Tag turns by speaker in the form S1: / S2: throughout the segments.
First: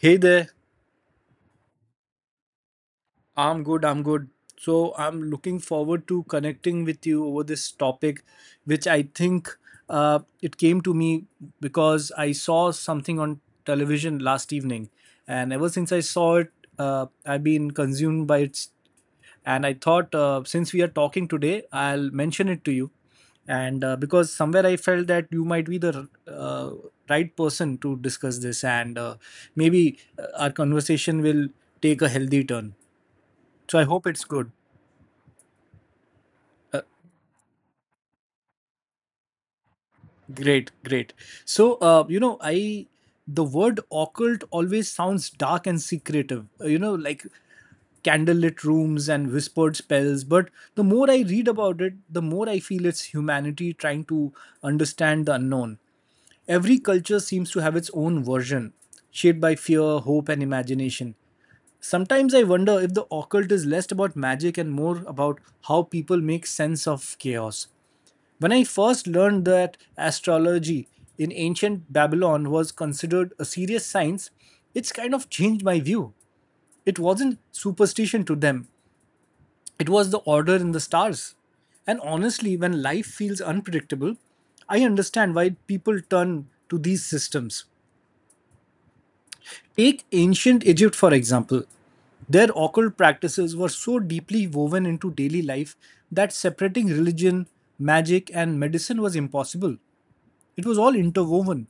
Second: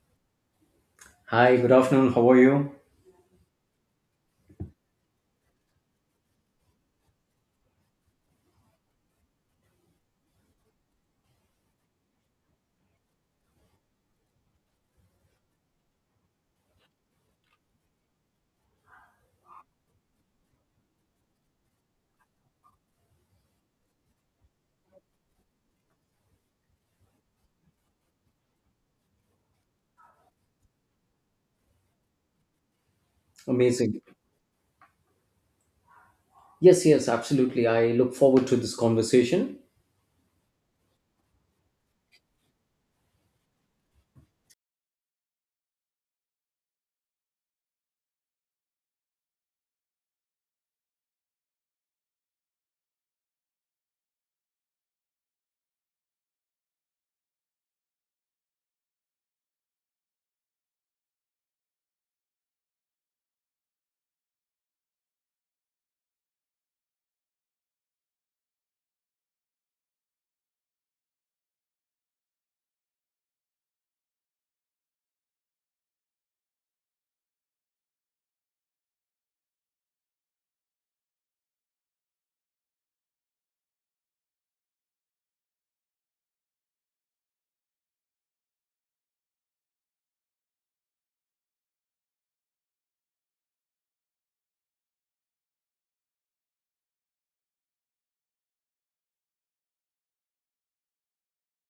S1: Hey there,
S2: Hi, good afternoon. How are you?
S1: I'm good, I'm good. So, I'm looking forward to connecting with you over this topic, which I think it came to me because I saw something on television last evening. And ever since I saw it, I've been consumed by it. And I thought, since we are talking today, I'll mention it to you. And because somewhere I felt that you might be the right person to discuss this, and maybe our conversation will take a healthy turn. So I
S2: Amazing.
S1: hope it's good. Uh,
S2: Yes, yes, absolutely. I look forward to this conversation.
S1: great, great. So you know, I the word occult always sounds dark and secretive. You know, like candlelit rooms and whispered spells. But the more I read about it, the more I feel it's humanity trying to understand the unknown. Every culture seems to have its own version, shaped by fear, hope, and imagination. Sometimes I wonder if the occult is less about magic and more about how people make sense of chaos. When I first learned that astrology in ancient Babylon was considered a serious science, it's kind of changed my view. It wasn't superstition to them, it was the order in the stars. And honestly, when life feels unpredictable, I understand why people turn to these systems. Take ancient Egypt, for example. Their occult practices were so deeply woven into daily life that separating religion, magic, and medicine was impossible. It was all interwoven.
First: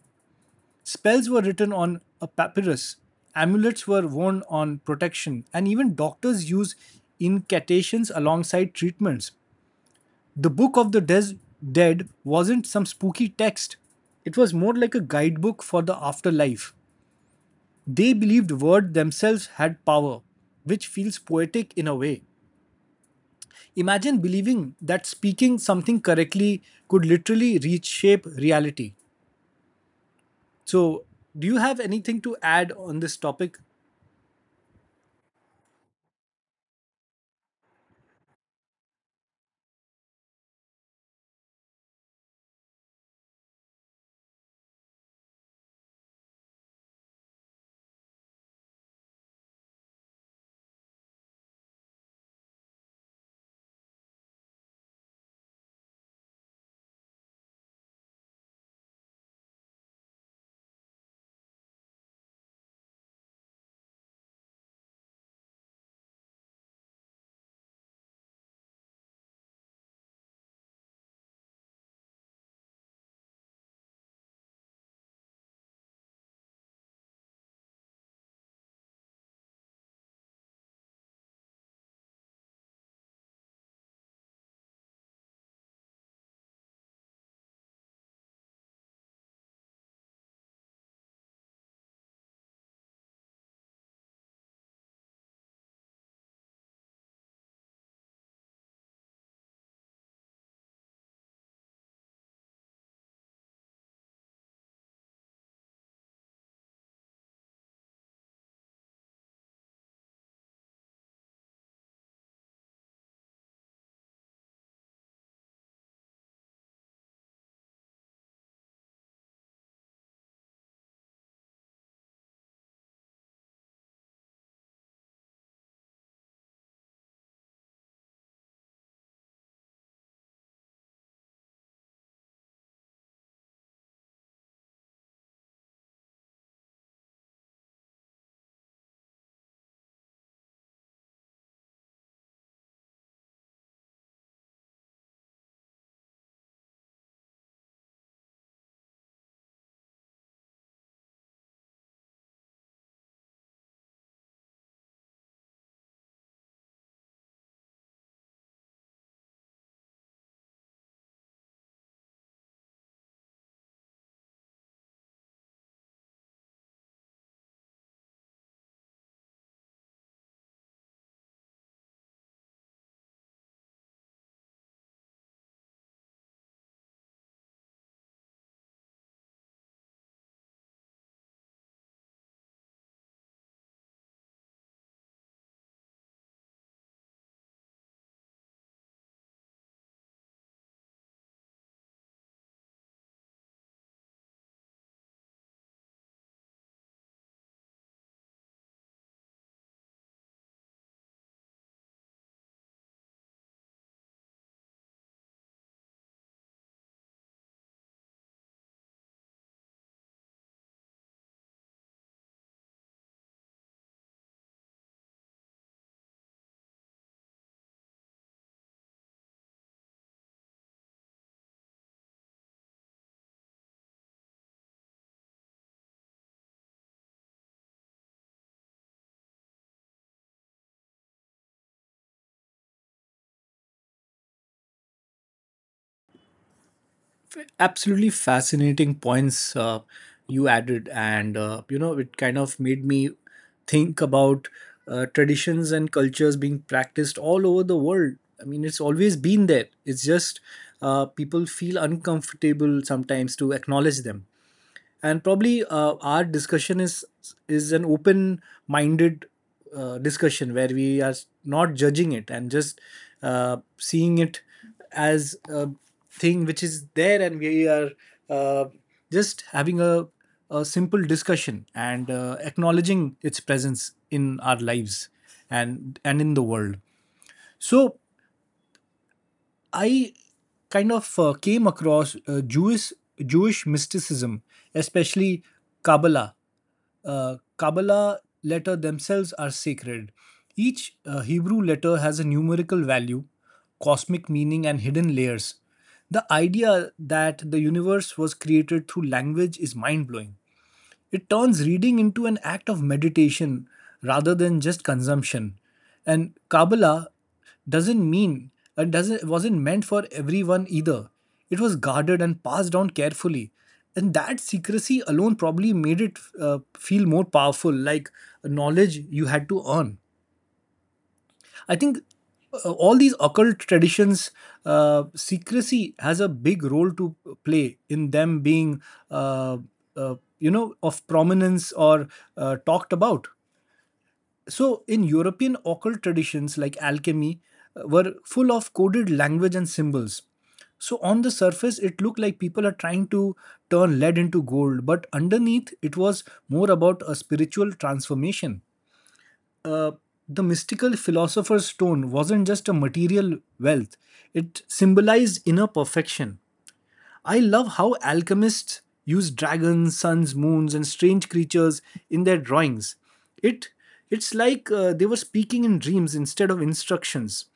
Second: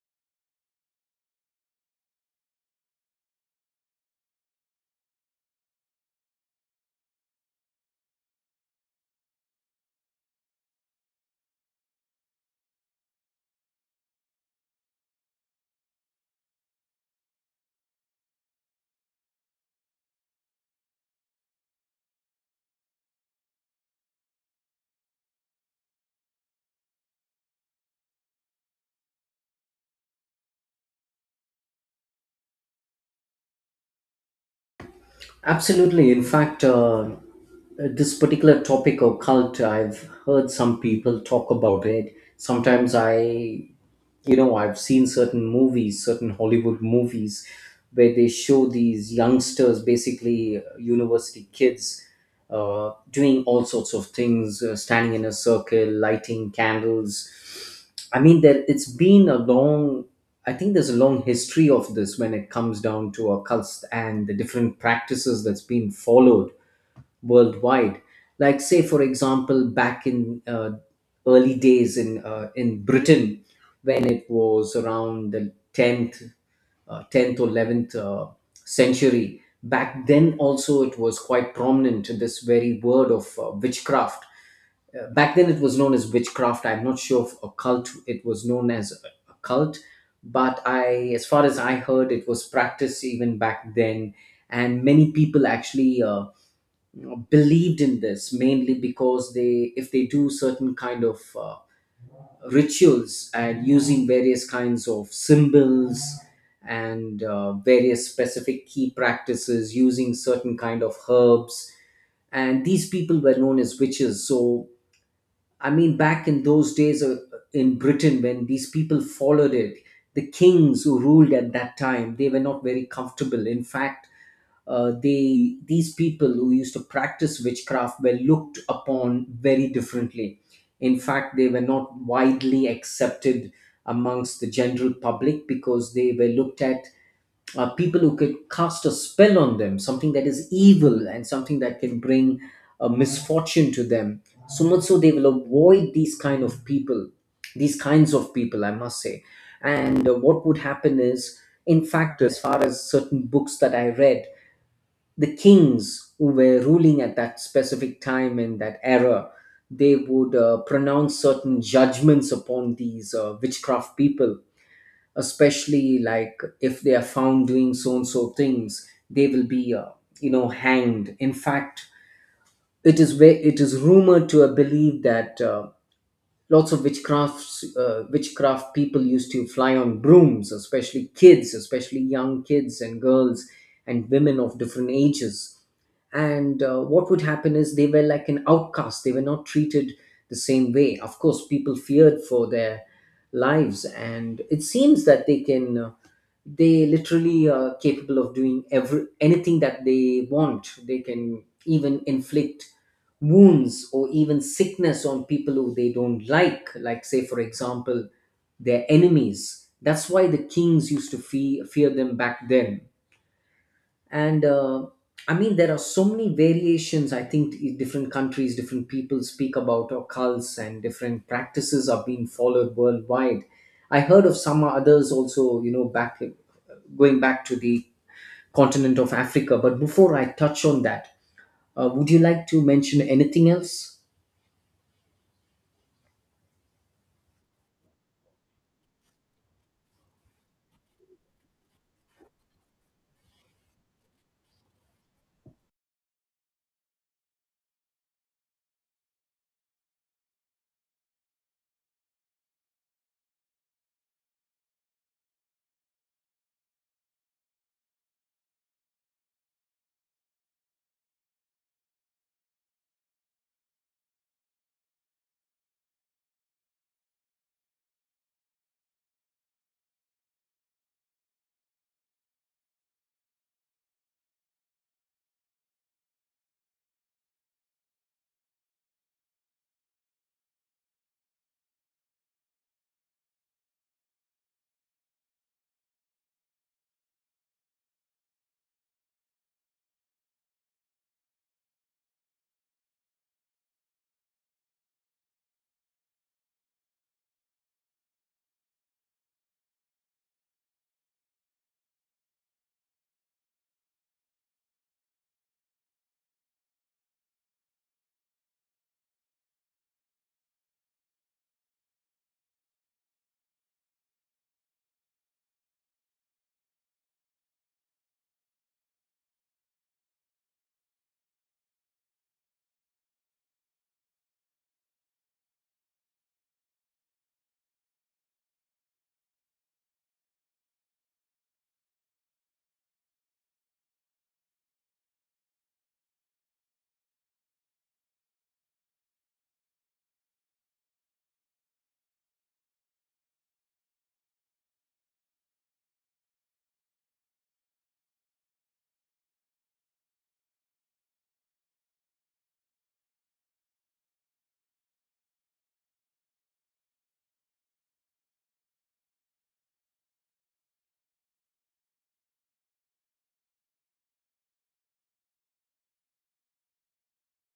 S1: Spells were written on a papyrus, amulets were worn on protection, and even doctors used incantations alongside treatments. The Book of the Dead wasn't some spooky text, it was more like a guidebook for the afterlife. They believed words themselves had power, which feels poetic in a way. Imagine believing that speaking something correctly could literally reshape reality. So, do you have anything to add on this topic?
S2: Absolutely. In fact, this particular topic of cult, I've heard some people talk about it. Sometimes I I've seen certain movies, certain Hollywood movies, where they show these youngsters, basically university kids, doing all sorts of things, standing in a circle, lighting candles. I mean, there it's been a long I think there's a long history of this when it comes down to occults and the different practices that's been followed worldwide. Like, say, for example, back in early days in Britain, when it was around the tenth or 11th century. Back then also it was quite prominent. This very word of witchcraft, back then it was known as witchcraft. I'm not sure if occult, it was known as a cult, but I as far as I heard, it was practiced even back then, and many people actually believed in this, mainly because they if they do certain kind of rituals, and using various kinds of symbols and various specific key practices, using certain kind of herbs. And these people were known as witches. So I mean, back in those days in Britain, when these people followed it, the kings who ruled at that time, they were not very comfortable. In fact, they these people who used to practice witchcraft were looked upon very differently. In fact, they were not widely accepted amongst the general public because they were looked at people who could cast a spell on them, something that is evil and something that can bring a misfortune to them. So much so they will avoid these kind of people, these kinds of people, I must say. And what would happen is, in fact, as far as certain books that I read, the kings who were ruling at that specific time in that era, they would pronounce certain judgments upon these witchcraft people, especially like if they are found doing so and so things, they will be hanged. In fact, it is it is rumored to have believed that lots of witchcrafts, witchcraft people used to fly on brooms, especially kids, especially young kids and girls and women of different ages. And what would happen is they were like an outcast. They were not treated the same way. Of course, people feared for their lives, and it seems that they literally are capable of doing every anything that they want. They can even inflict wounds or even sickness on people who they don't like say for example their enemies. That's why the kings used to fear them back then. And I mean, there are so many variations. Different countries, different people speak about occults, and different practices are being followed worldwide. I heard of some others also, you know, back going back to the continent of Africa. But before I touch on that, would you like to mention anything else?
S1: Absolutely fascinating points you added, and you know, it kind of made me think about traditions and cultures being practiced all over the world. I mean, it's always been there, it's just people feel uncomfortable sometimes to acknowledge them. And probably our discussion is an open minded discussion where we are not judging it and just seeing it as a thing which is there, and we are uh, just having a simple discussion and acknowledging its presence in our lives and in the world. So I kind of came across Jewish mysticism, especially Kabbalah. Kabbalah letter themselves are sacred. Each Hebrew letter has a numerical value, cosmic meaning, and hidden layers. The idea that the universe was created through language is mind blowing. It turns reading into an act of meditation rather than just consumption. And Kabbalah doesn't mean doesn't wasn't meant for everyone either. It was guarded and passed down carefully, and that secrecy alone probably made it feel more powerful, like knowledge you had to earn. I think all these occult traditions, secrecy has a big role to play in them being, uh, you know, of prominence or talked about. So, in European occult traditions like alchemy, were full of coded language and symbols. So, on the surface, it looked like people are trying to turn lead into gold, but underneath, it was more about a spiritual transformation. Uh, the mystical philosopher's stone wasn't just a material wealth, it symbolized inner perfection. I love how alchemists use dragons, suns, moons, and strange creatures in their drawings. It it's like they were speaking in dreams instead of instructions.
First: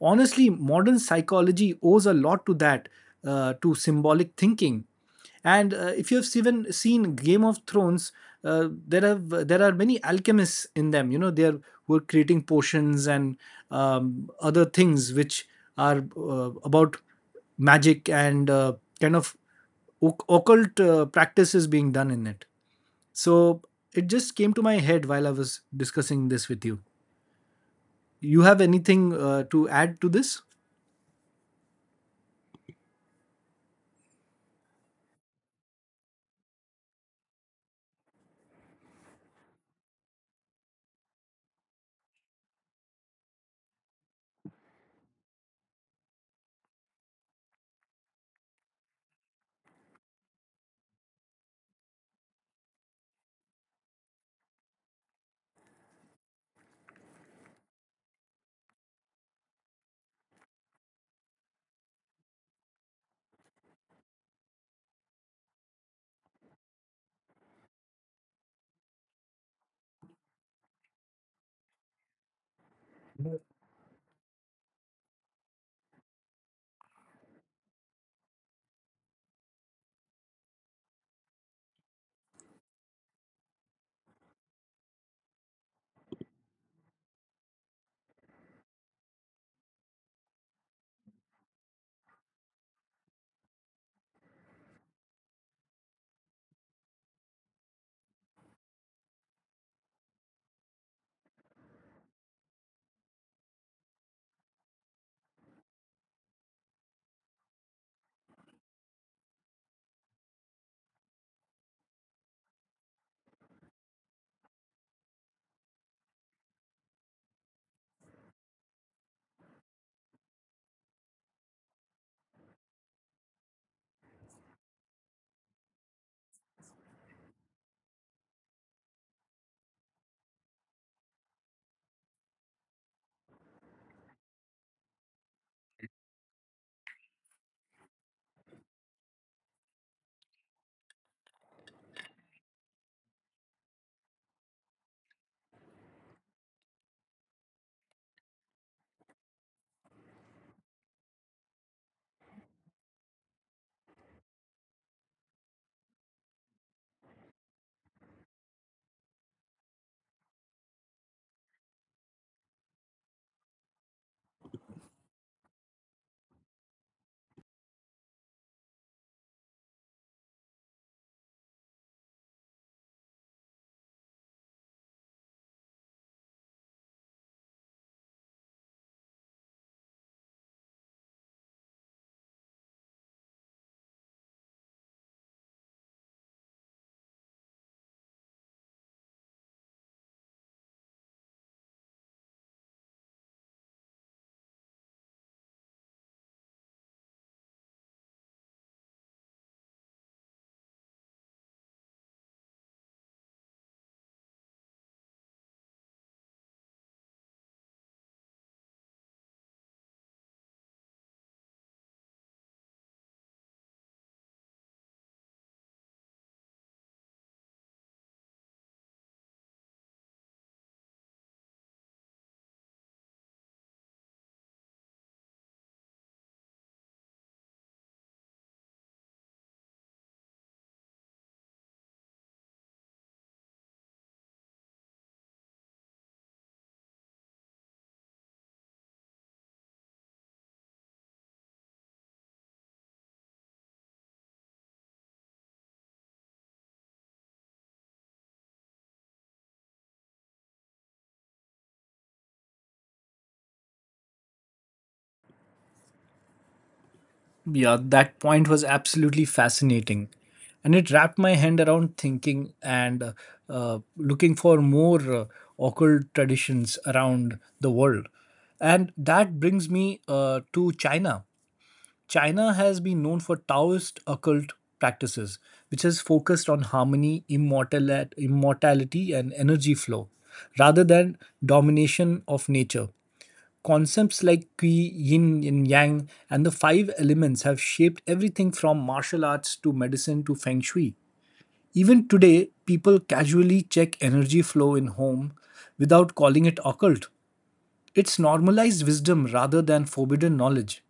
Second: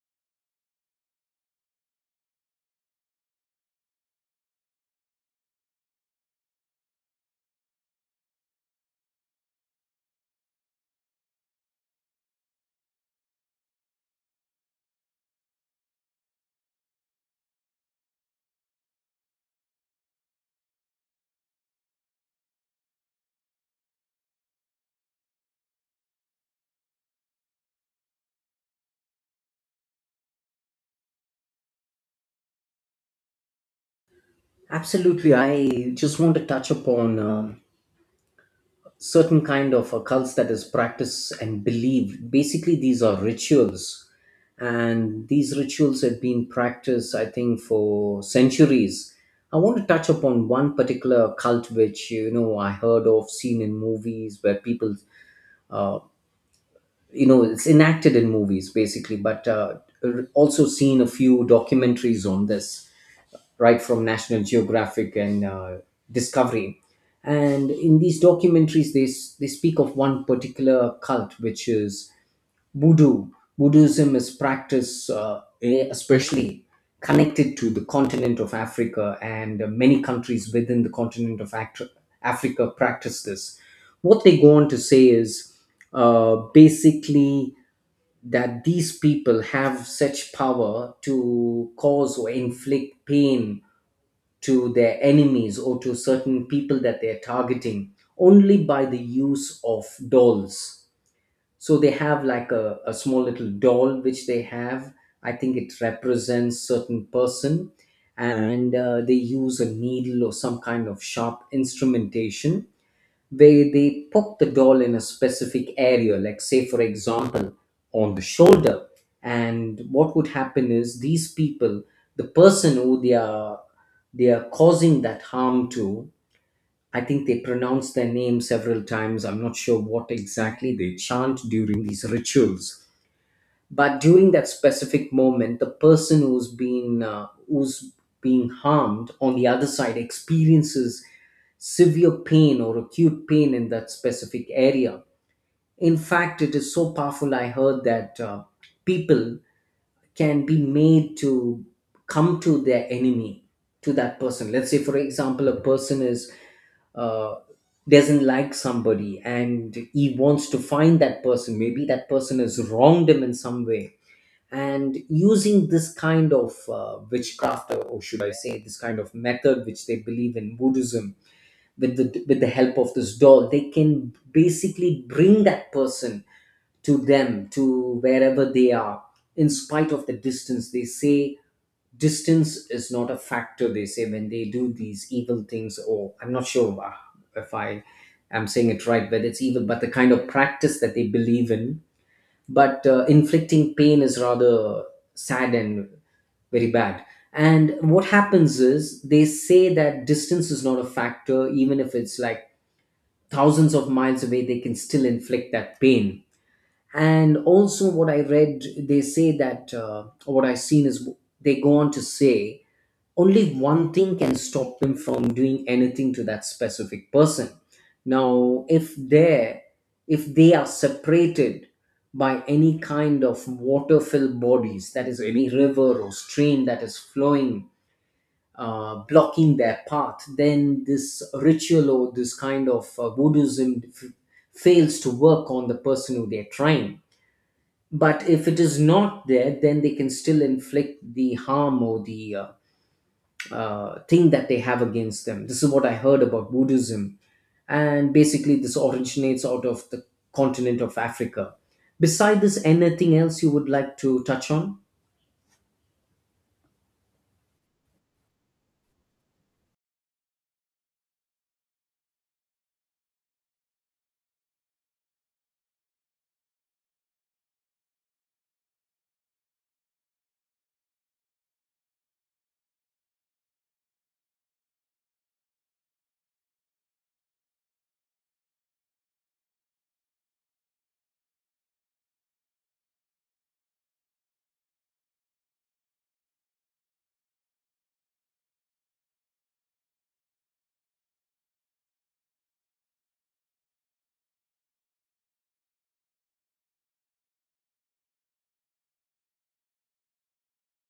S1: Honestly, modern psychology owes a lot to that, to symbolic thinking. And if you've even seen Game of Thrones, there are many alchemists in them. You know, they are, were creating potions and other things which are about magic and kind of occult practices being done in it. So it just came to my head while I was discussing this with you. You have anything to add to this?
S2: Absolutely. I just want to touch upon certain kind of occults that is practiced and believed. Basically, these are rituals, and these rituals have been practiced, I think, for centuries. I want to touch upon one particular cult which, you know, I heard of, seen in movies, where people, uh, it's enacted in movies basically, but also seen a few documentaries on this, right from National Geographic and Discovery. And in these documentaries, they speak of one particular cult, which is Voodoo. Buddhism is practice, especially connected to the continent of Africa, and many countries within the continent of Africa practice this. What they go on to say is basically that these people have such power to cause or inflict pain to their enemies or to certain people that they're targeting, only by the use of dolls. So they have like a small little doll which they have. I think it represents certain person. And they use a needle or some kind of sharp instrumentation where they poke the doll in a specific area, like say for example on the shoulder. And what would happen is the person who they are causing that harm to, I think they pronounce their name several times. I'm not sure what exactly they chant during these rituals. But during that specific moment, the person who's been who's being harmed on the other side experiences severe pain or acute pain in that specific area. In fact, it is so powerful. I heard that people can be made to come to their enemy, to that person. Let's say, for example, a person is uh, doesn't like somebody, and he wants to find that person. Maybe that person has wronged him in some way, and using this kind of witchcraft, or should I say this kind of method which they believe in Buddhism. With the help of this doll, they can basically bring that person to them, to wherever they are, in spite of the distance. They say distance is not a factor. They say when they do these evil things, or I'm not sure if I am saying it right, whether it's evil, but the kind of practice that they believe in. But inflicting pain is rather sad and very bad. And what happens is they say that distance is not a factor, even if it's like thousands of miles away, they can still inflict that pain. And also what I read, they say that, or what I've seen, is they go on to say only one thing can stop them from doing anything to that specific person. Now, if they are separated by any kind of water filled bodies, that is any river or stream that is flowing, blocking their path, then this ritual or this kind of Buddhism fails to work on the person who they're trying. But if it is not there, then they can still inflict the harm or the thing that they have against them. This is what I heard about Buddhism. And basically, this originates out of the continent of Africa. Beside this, anything else you would like to touch on?
S1: Yeah, that point was absolutely fascinating. And it wrapped my hand around thinking and looking for more occult traditions around the world. And that brings me to China. China has been known for Taoist occult practices, which has focused on harmony, immortality, and energy flow, rather than domination of nature. Concepts like Qi, Yin, and Yang, and the five elements have shaped everything from martial arts to medicine to Feng Shui. Even today, people casually check energy flow in home without calling it occult. It's normalized wisdom rather than forbidden knowledge.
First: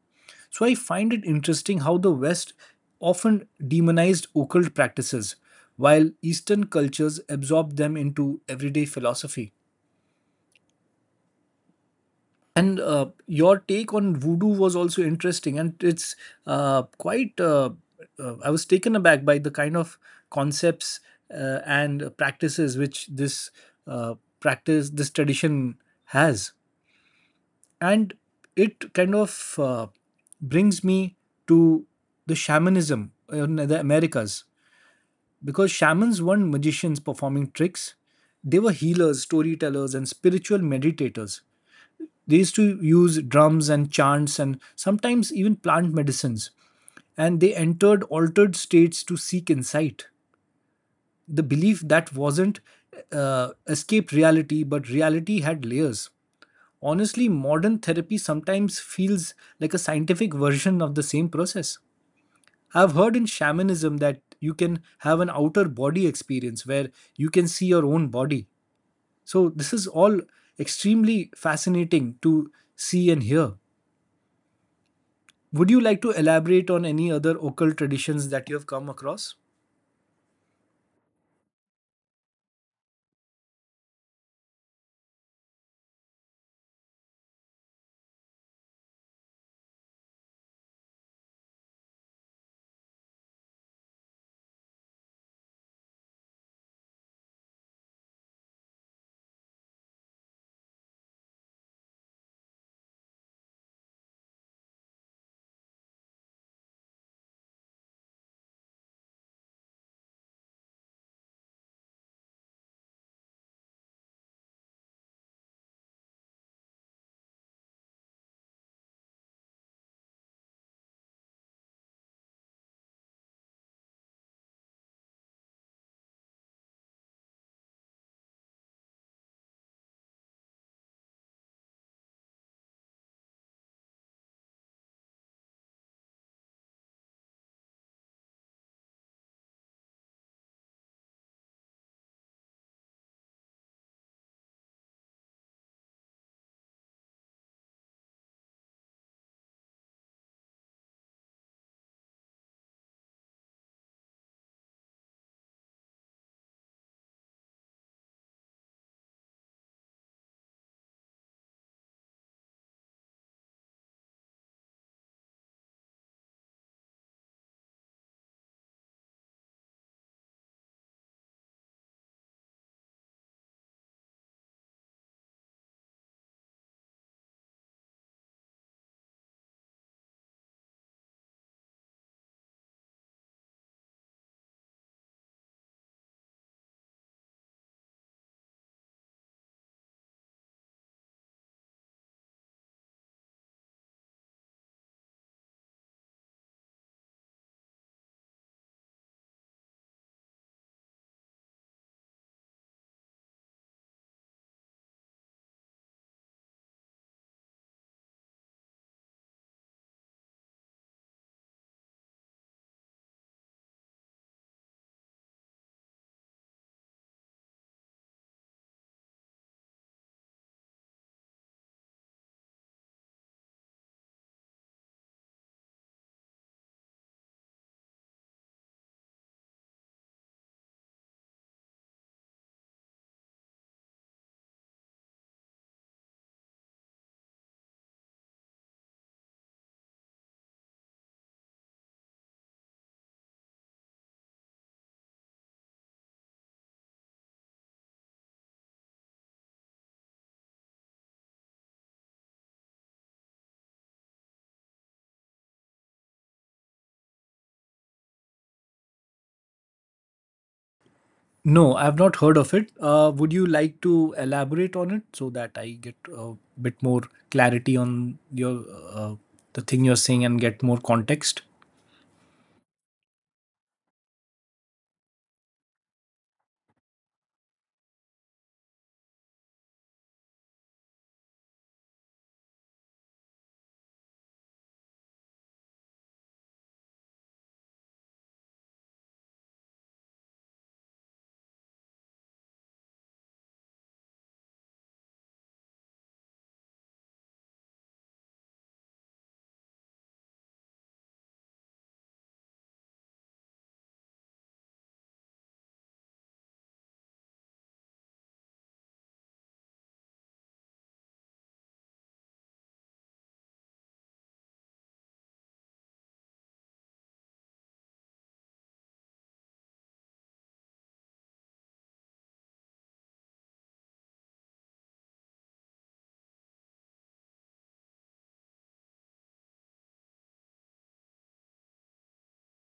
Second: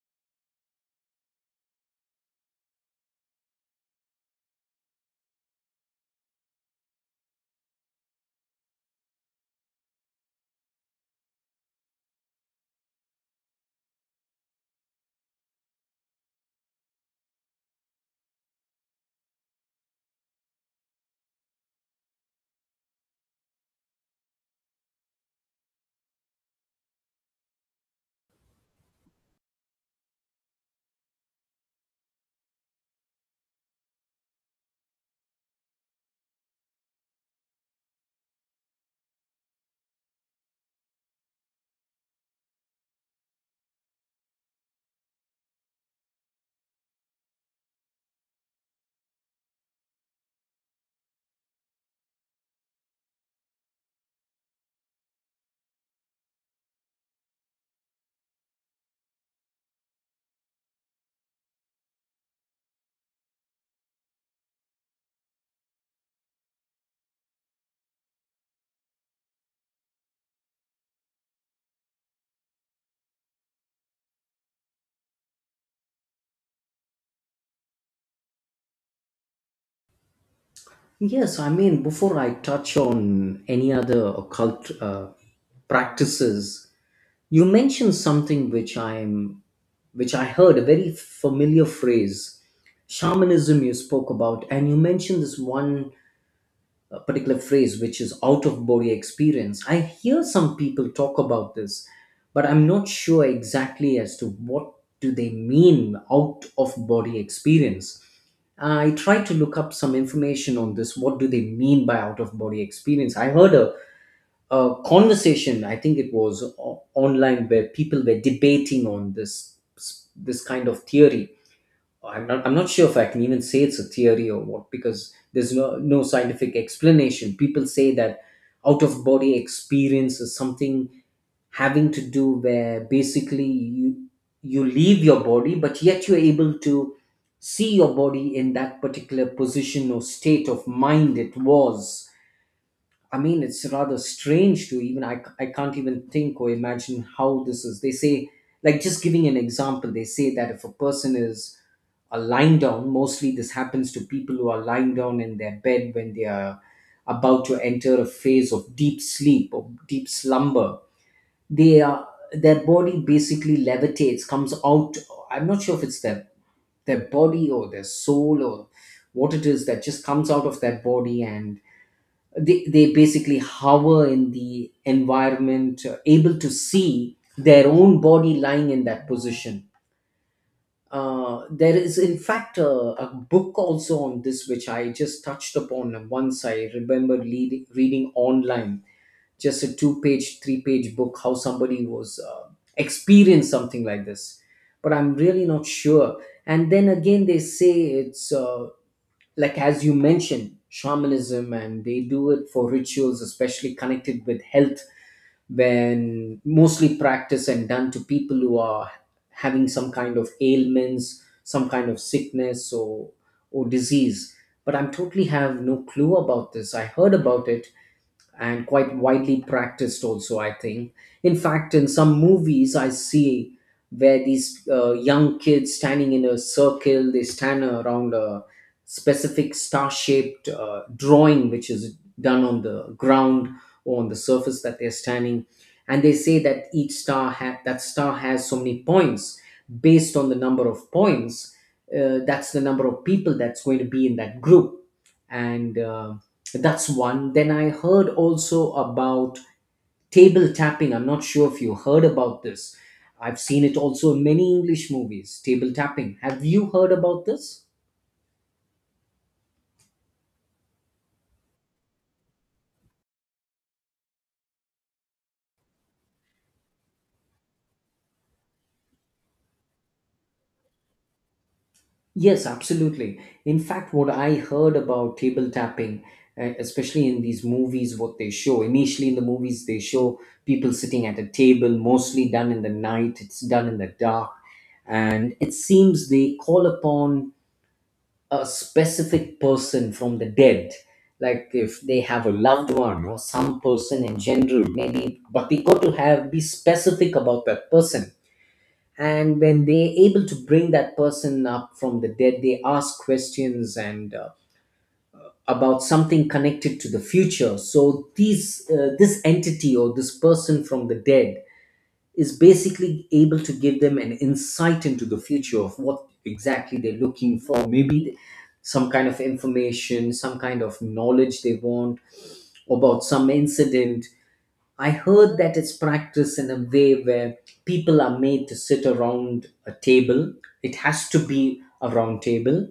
S1: So I find it interesting how the West often demonized occult practices, while Eastern cultures absorbed them into everyday philosophy. And your take on voodoo was also interesting, and it's quite. I was taken aback by the kind of concepts and practices which this uh, practice, this tradition has. And it kind of brings me to the shamanism in the Americas, because shamans weren't magicians performing tricks, they were healers, storytellers, and spiritual meditators. They used to use drums and chants and sometimes even plant medicines, and they entered altered states to seek insight. The belief that wasn't uh, escaped reality, but reality had layers. Honestly, modern therapy sometimes feels like a scientific version of the same process. I've heard in shamanism that you can have an outer body experience where you can see your own body. So, this is all extremely fascinating to see and hear. Would you like to elaborate on any other occult traditions that you have come across?
S2: Yes, I mean, before I touch on any other occult practices, you mentioned something which which I heard, a very familiar phrase, shamanism, you spoke about, and you mentioned this one a particular phrase, which is out of body experience. I hear some people talk about this, but I'm not sure exactly as to what do they mean out of body experience. I tried to look up some information on this, what do they mean by out of body experience. I heard a conversation, I think it was online, where people were debating on this, this kind of theory. I'm not sure if I can even say it's a theory or what, because there's no scientific explanation. People say that out of body experience is something having to do where basically you leave your body but yet you're able to see your body in that particular position or state of mind it was. I mean, it's rather strange to even, I can't even think or imagine how this is. They say, like, just giving an example, they say that if a person is lying down, mostly this happens to people who are lying down in their bed when they are about to enter a phase of deep sleep or deep slumber. Their body basically levitates, comes out. I'm not sure if it's their body or their soul or what it is that just comes out of their body. And they basically hover in the environment, able to see their own body lying in that position. There is, in fact, a book also on this, which I just touched upon once. I remember reading online, just a two page, three-page book, how somebody was experienced something like this. But I'm really not sure. And then again, they say it's like as you mentioned shamanism, and they do it for rituals, especially connected with health, when mostly practiced and done to people who are having some kind of ailments, some kind of sickness or disease. But I'm totally have no clue about this. I heard about it, and quite widely practiced also, I think. In fact, in some movies I see where these young kids standing in a circle, they stand around a specific star shaped drawing which is done on the ground or on the surface that they're standing. And they say that each that star has so many points. Based on the number of points, that's the number of people that's going to be in that group. And that's one. Then I heard also about table tapping. I'm not sure if you heard about this. I've seen it also in many English movies, table tapping. Have you heard about this?
S1: No, I've not heard of it. Would you like to elaborate on it so that I get a bit more clarity on your uh, the thing you're saying and get more context?
S2: Yes, absolutely. In fact, what I heard about table tapping, especially in these movies, what they show initially in the movies, they show people sitting at a table, mostly done in the night, it's done in the dark. And it seems they call upon a specific person from the dead, like if they have a loved one or some person in general maybe, but we got to have be specific about that person. And when they are able to bring that person up from the dead, they ask questions and about something connected to the future. So these this entity or this person from the dead is basically able to give them an insight into the future of what exactly they're looking for, maybe some kind of information, some kind of knowledge they want about some incident. I heard that it's practiced in a way where people are made to sit around a table. It has to be a round table.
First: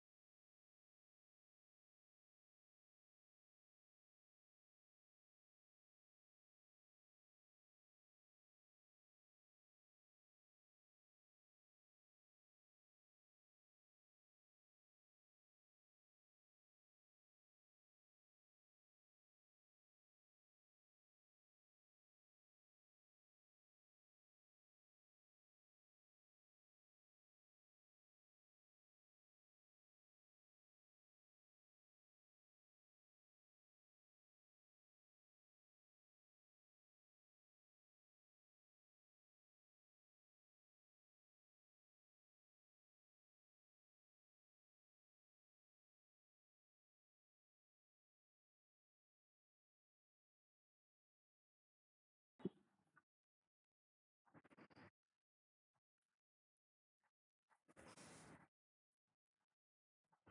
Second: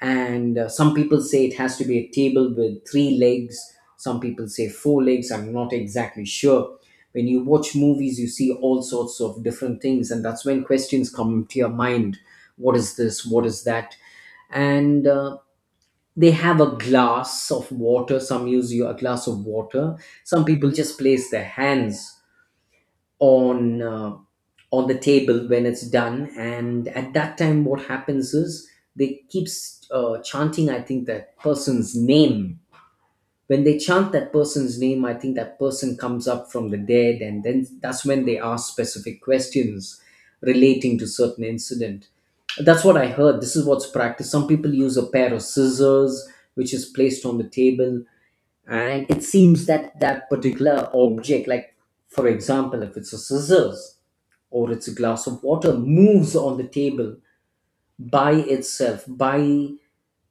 S2: And some people say it has to be a table with three legs, some people say four legs. I'm not exactly sure. When you watch movies, you see all sorts of different things, and that's when questions come to your mind: what is this, what is that. And They have a glass of water, some use you a glass of water, some people just place their hands on uh, on the table. When it's done, and at that time, what happens is they keeps chanting, I think, that person's name. When they chant that person's name, I think that person comes up from the dead, and then that's when they ask specific questions relating to certain incident. That's what I heard. This is what's practiced. Some people use a pair of scissors which is placed on the table, and it seems that that particular object, like for example, if it's a scissors or it's a glass of water, moves on the table by itself, by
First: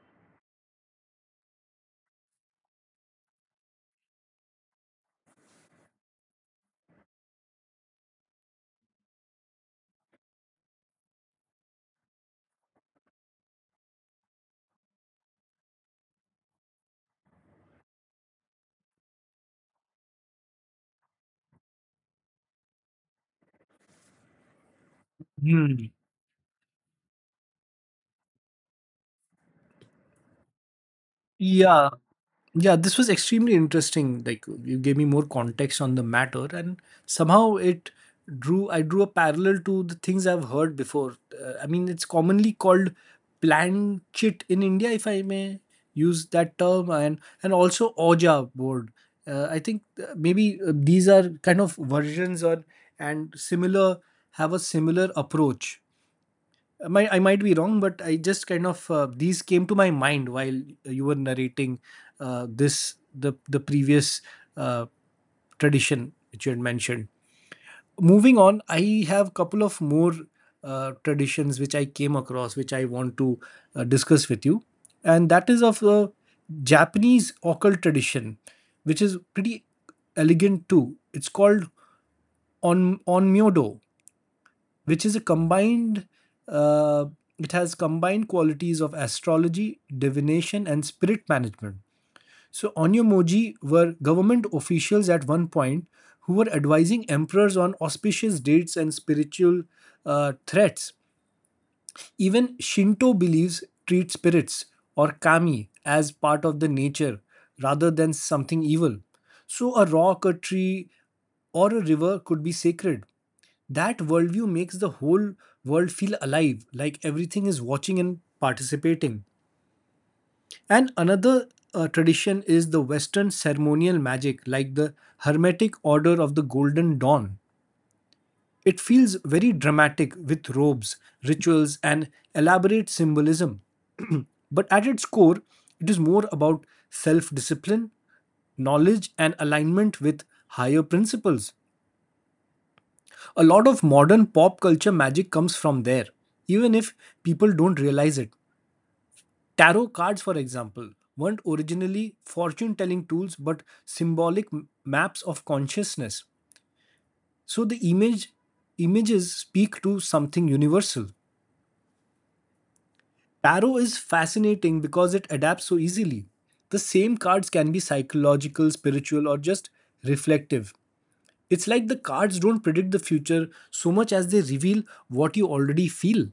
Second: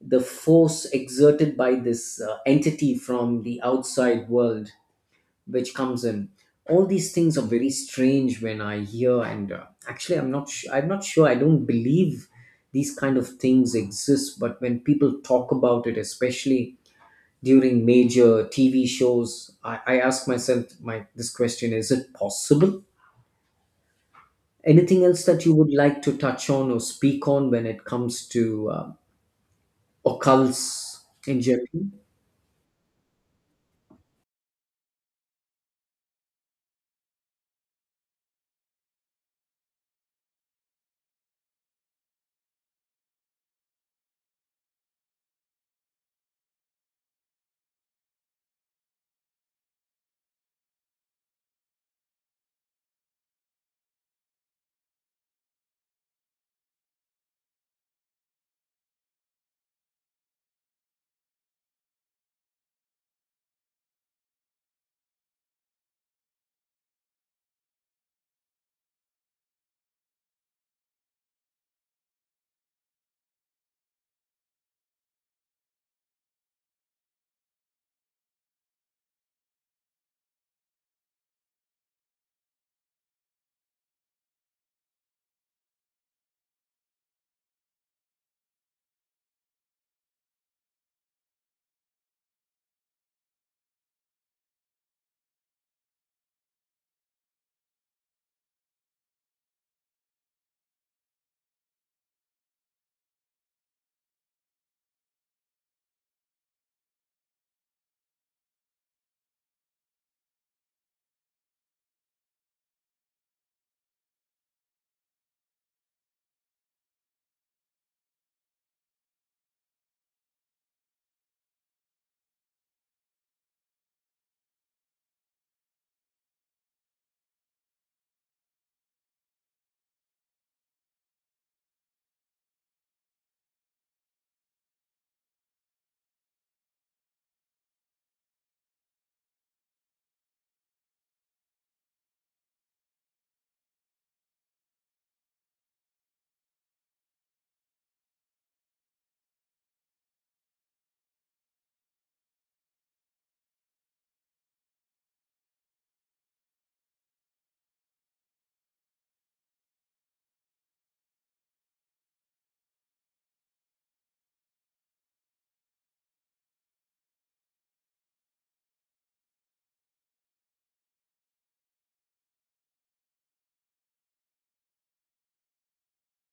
S2: the force exerted by this entity from the outside world which comes in. All these things are very strange when I hear, and actually, I'm not sure, I don't believe these kind of things exist. But when people talk about it, especially during major TV shows, I ask myself my this question: is it possible? Anything else that you would
S1: Hmm.
S2: like to touch on or speak on when it comes to occults in
S1: Yeah.
S2: Japan?
S1: Yeah, this was extremely interesting, like you gave me more context on the matter, and somehow it drew I drew a parallel to the things I've heard before. I mean, it's commonly called planchet in India, if I may use that term, and also oja board. I think maybe these are kind of versions or and similar, have a similar approach. Might I might be wrong, but I just kind of these came to my mind while you were narrating this the previous uh, tradition which you had mentioned. Moving on, I have couple of more traditions which I came across, which I want to discuss with you, and that is of the Japanese occult tradition, which is pretty elegant too. It's called on onmyodo, which is a combined uh, it has combined qualities of astrology, divination, and spirit management. So onyomoji were government officials at one point, who were advising emperors on auspicious dates and spiritual threats. Even Shinto beliefs treat spirits or kami as part of the nature rather than something evil. So a rock, a tree, or a river could be sacred. That worldview makes the whole world feel alive, like everything is watching and participating. And another tradition is the Western ceremonial magic, like the Hermetic Order of the Golden Dawn. It feels very dramatic with robes, rituals, and elaborate symbolism. But at its core, it is more about self discipline, knowledge, and alignment with higher principles. A lot of modern pop culture magic comes from there, even if people don't realize it. Tarot cards, for example, weren't originally fortune telling tools but symbolic maps of consciousness. So the image images speak to something universal. Tarot is fascinating because it adapts so easily. The same cards can be psychological, spiritual, or just reflective. It's like the cards don't predict the future so much as they reveal what you already feel.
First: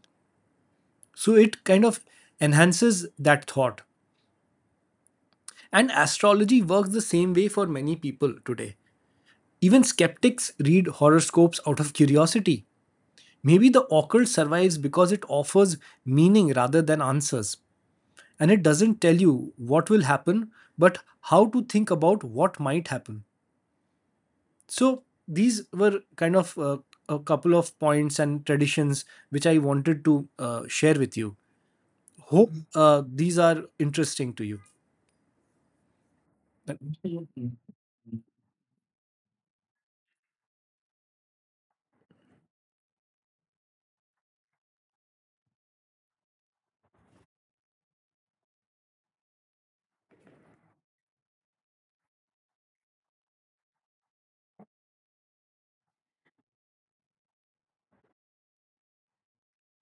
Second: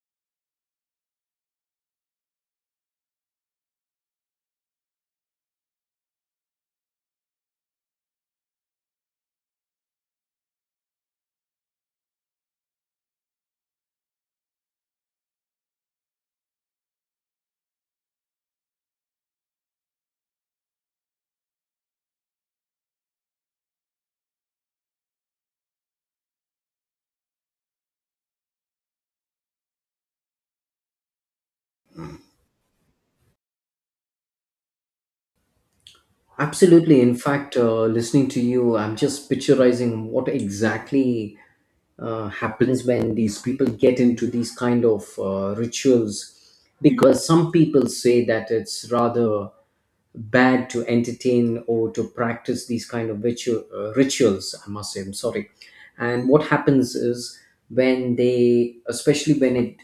S1: So it kind of enhances that thought. And astrology works the same way for many people today. Even skeptics read horoscopes out of curiosity. Maybe the occult survives because it offers meaning rather than answers. And it doesn't tell you what will happen, but how to think about what might happen. So these were kind of a couple of points and traditions which I wanted to share with you. Hope these are interesting to you.
S2: Absolutely. In fact, listening to you, I'm just picturizing what exactly happens when these people get into these kind of rituals. Because some people say that it's rather bad to entertain or to practice these kind of rituals, I must say, I'm sorry. And what happens is when they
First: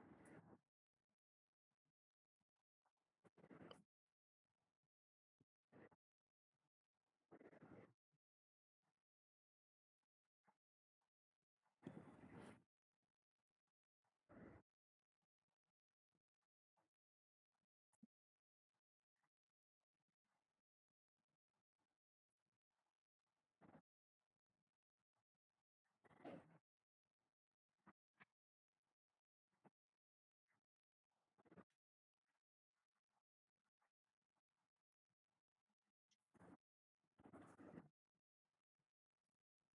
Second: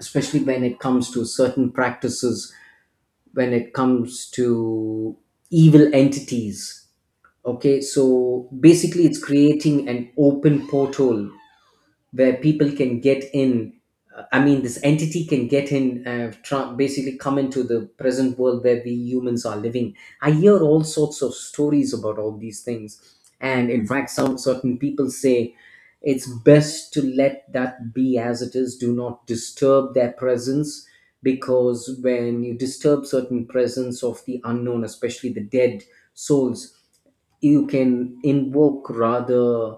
S2: especially when it comes to certain practices, when it comes to evil entities, okay, so basically it's creating an open portal where people can get in. I mean, this entity can get in, basically come into the present world where we humans are living. I hear all sorts of stories about all these things, and in fact, some certain people say it's best to let that be as it is. Do not disturb their presence, because when you disturb certain presence of the unknown, especially the dead souls, you can invoke rather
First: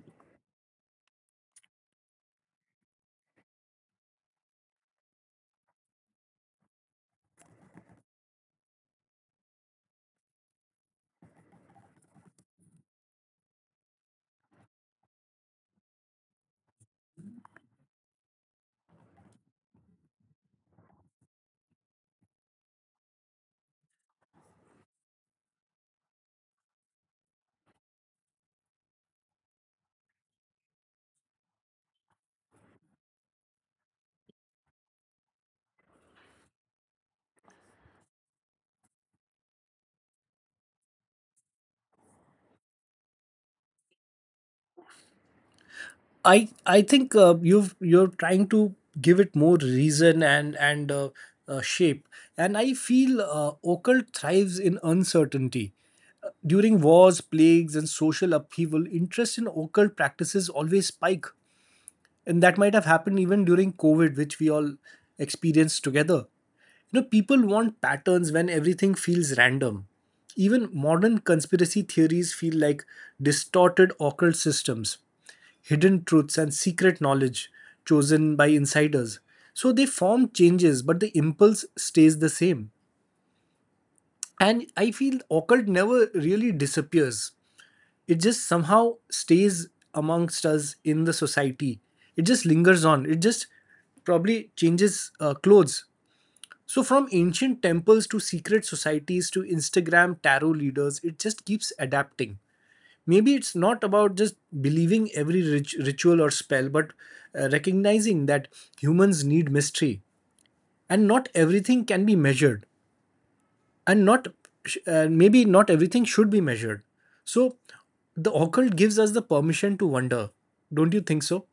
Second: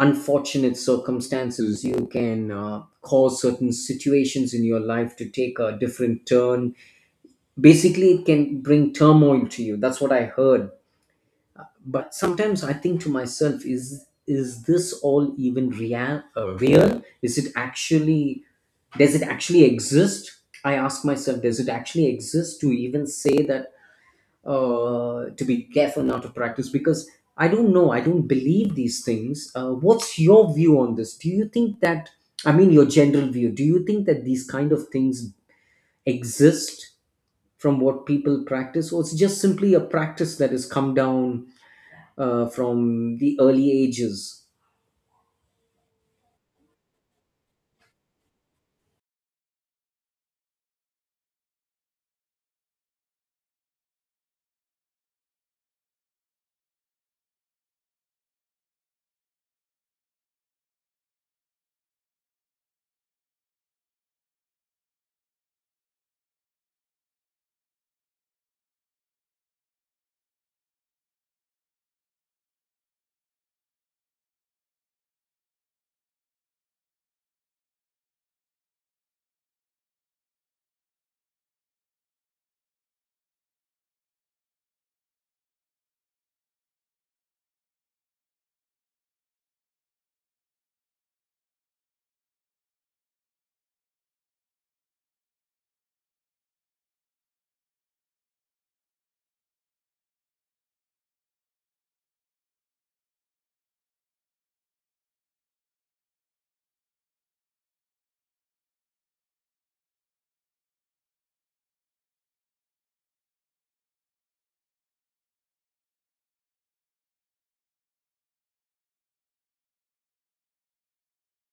S2: unfortunate circumstances. You can cause certain situations in your life to take a different turn. Basically, it can bring turmoil to you. That's what I heard. But sometimes I think to myself, is this all even real, is it actually, does it actually exist? I ask myself, does it actually exist to even say that to be careful not to practice? Because I don't know. I don't believe these things. What's your view on this? Do you think that, I mean, your general view, do you think that these kind of things exist from what people practice, or it's just simply a practice that has come down from the early ages?
S1: I think you're trying to give it more reason and shape. And I feel occult thrives in uncertainty. During wars, plagues, and social upheaval, interest in occult practices always spike, and that might have happened even during COVID, which we all experienced together. You know, people want patterns when everything feels random. Even modern conspiracy theories feel like distorted occult systems, hidden truths and secret knowledge chosen by insiders. So they form changes, but the impulse stays the same. And I feel occult never really disappears, it just somehow stays amongst us in the society. It just lingers on, it just probably changes clothes. So from ancient temples to secret societies to Instagram tarot leaders, it just keeps adapting. Maybe it's not about just believing every ritual or spell, but recognizing that humans need mystery, and not everything can be measured, and not maybe not everything should be measured. So the occult gives us the permission to wonder, don't you think so?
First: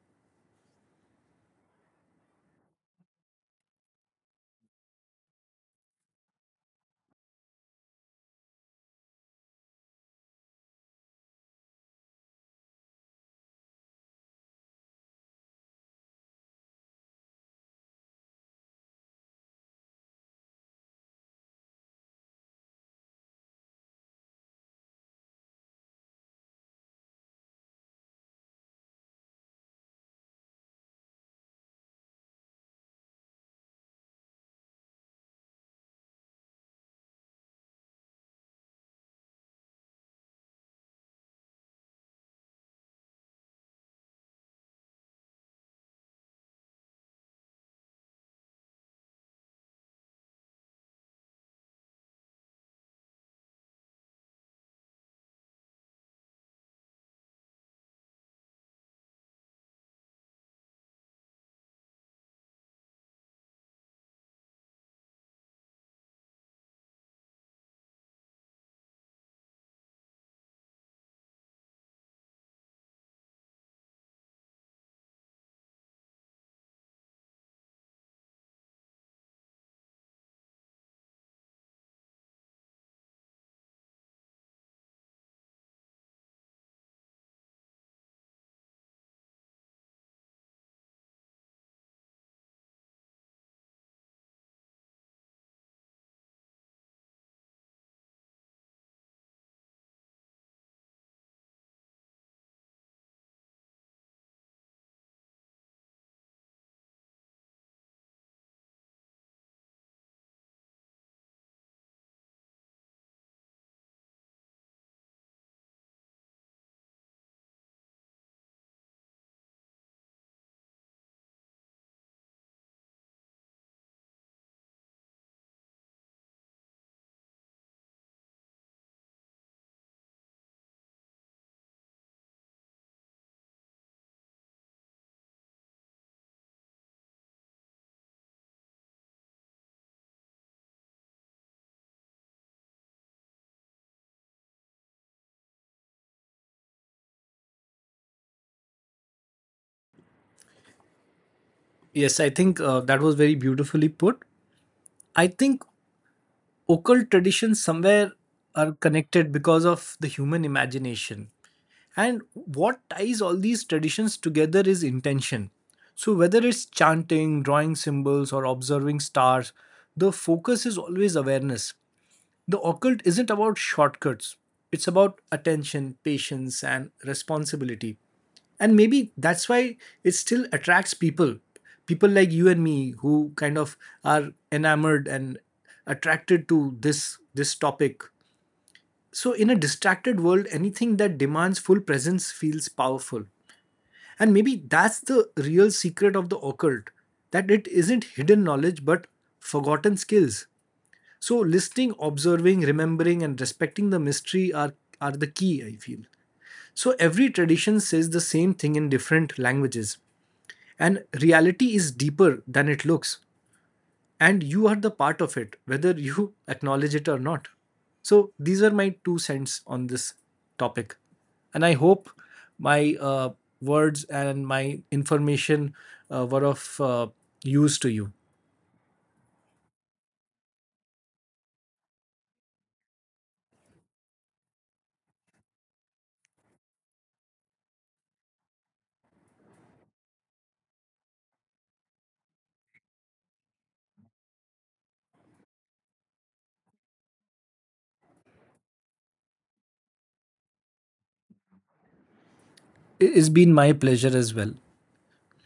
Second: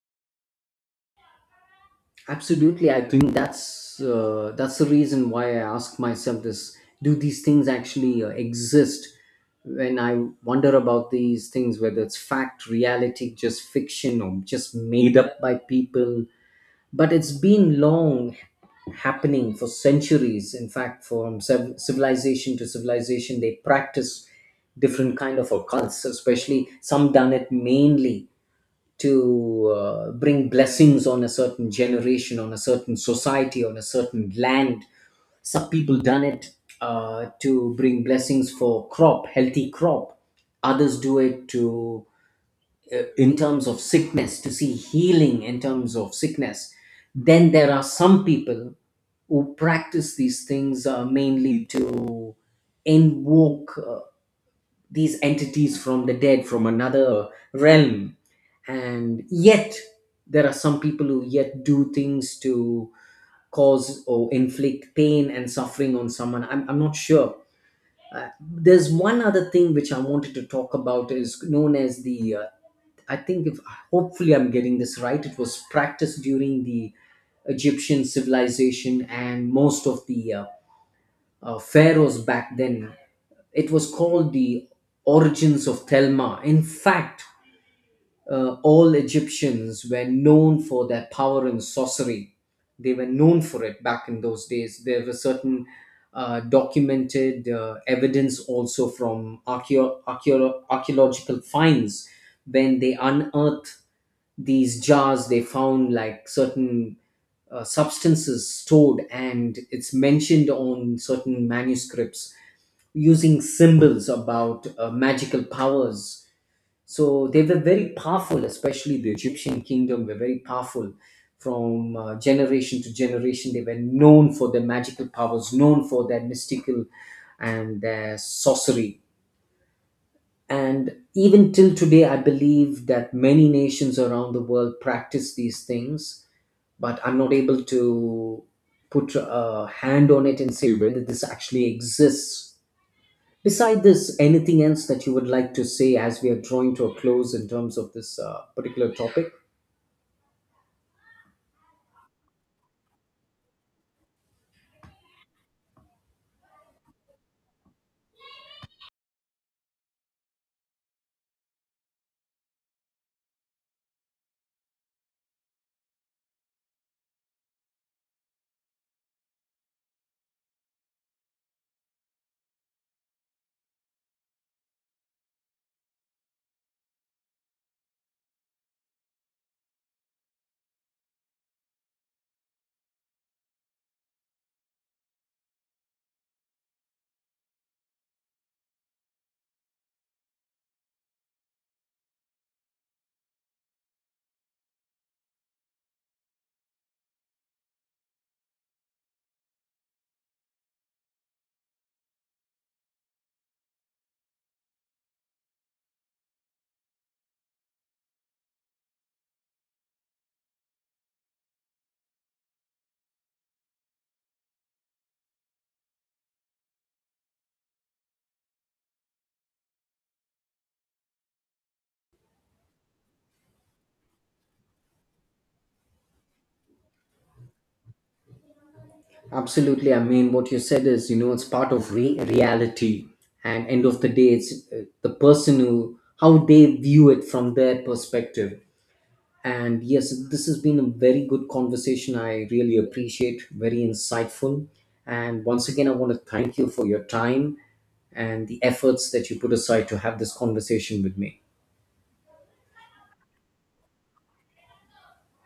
S2: Absolutely, I think that's the reason why I ask myself this: do these things actually exist? When I wonder about these things, whether it's fact, reality, just fiction, or just made up by people, but it's been long happening for centuries. In fact, from civilization to civilization, they practice different kind of occults. Especially some done it mainly to bring blessings on a certain generation, on a certain society, on a certain land. Some people done it to bring blessings for crop, healthy crop. Others do it to, in terms of sickness, to see healing in terms of sickness. Then there are some people who practice these things mainly to invoke these entities from the dead, from another realm. And yet there are some people who yet do things to cause or inflict pain and suffering on someone. I'm not sure. There's one other thing which I wanted to talk about, is known as the I think, if hopefully I'm getting this right, it was practiced during the Egyptian civilization, and most of the pharaohs back then. It was called the Origins of Thelma. In fact, all Egyptians were known for their power in sorcery. They were known for it back in those days. There were certain documented evidence also from archaeological finds. When they unearthed these jars, they found like certain substances stored, and it's mentioned on certain manuscripts using symbols about magical powers. So they were very powerful, especially the Egyptian kingdom were very powerful. From generation to generation, they were known for their magical powers, known for their mystical and their sorcery. And even till today, I believe that many nations around the world practice these things, but I'm not able to put a hand on it and say whether this actually exists. Beside this, anything else that you would like to say as we are drawing to a close in terms of this particular topic?
S1: Yes, I think that was very beautifully put. I think occult traditions somewhere are connected because of the human imagination. And what ties all these traditions together is intention. So whether it's chanting, drawing symbols, or observing stars, the focus is always awareness. The occult isn't about shortcuts, it's about attention, patience, and responsibility. And maybe that's why it still attracts people. People like you and me, who kind of are enamored and attracted to this topic. So in a distracted world, anything that demands full presence feels powerful. And maybe that's the real secret of the occult, that it isn't hidden knowledge but forgotten skills. So listening, observing, remembering, and respecting the mystery are the key, I feel. So every tradition says the same thing in different languages. And reality is deeper than it looks. And you are the part of it, whether you acknowledge it or not. So these are my two cents on this topic. And I hope my words and my information were of use to you.
S2: Absolutely. I mean, what you said is, you know, it's part of reality. And end of the day, it's the person who, how they view it from their perspective. And yes, this has been a very good conversation. I really appreciate, very insightful. And once again, I want to thank you for your time and the efforts that you put aside to have this conversation with me.
S1: It's been my pleasure as well.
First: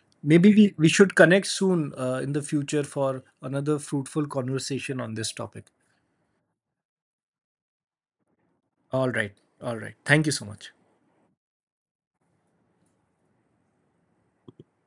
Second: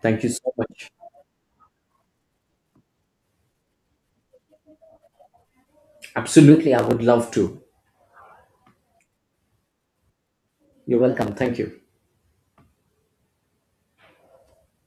S2: Thank you so
S1: Maybe we
S2: much.
S1: should connect soon in the future for another fruitful conversation on this topic.
S2: Absolutely, I would love to.
S1: All right. All right. Thank you so much.
S2: You're welcome. Thank you.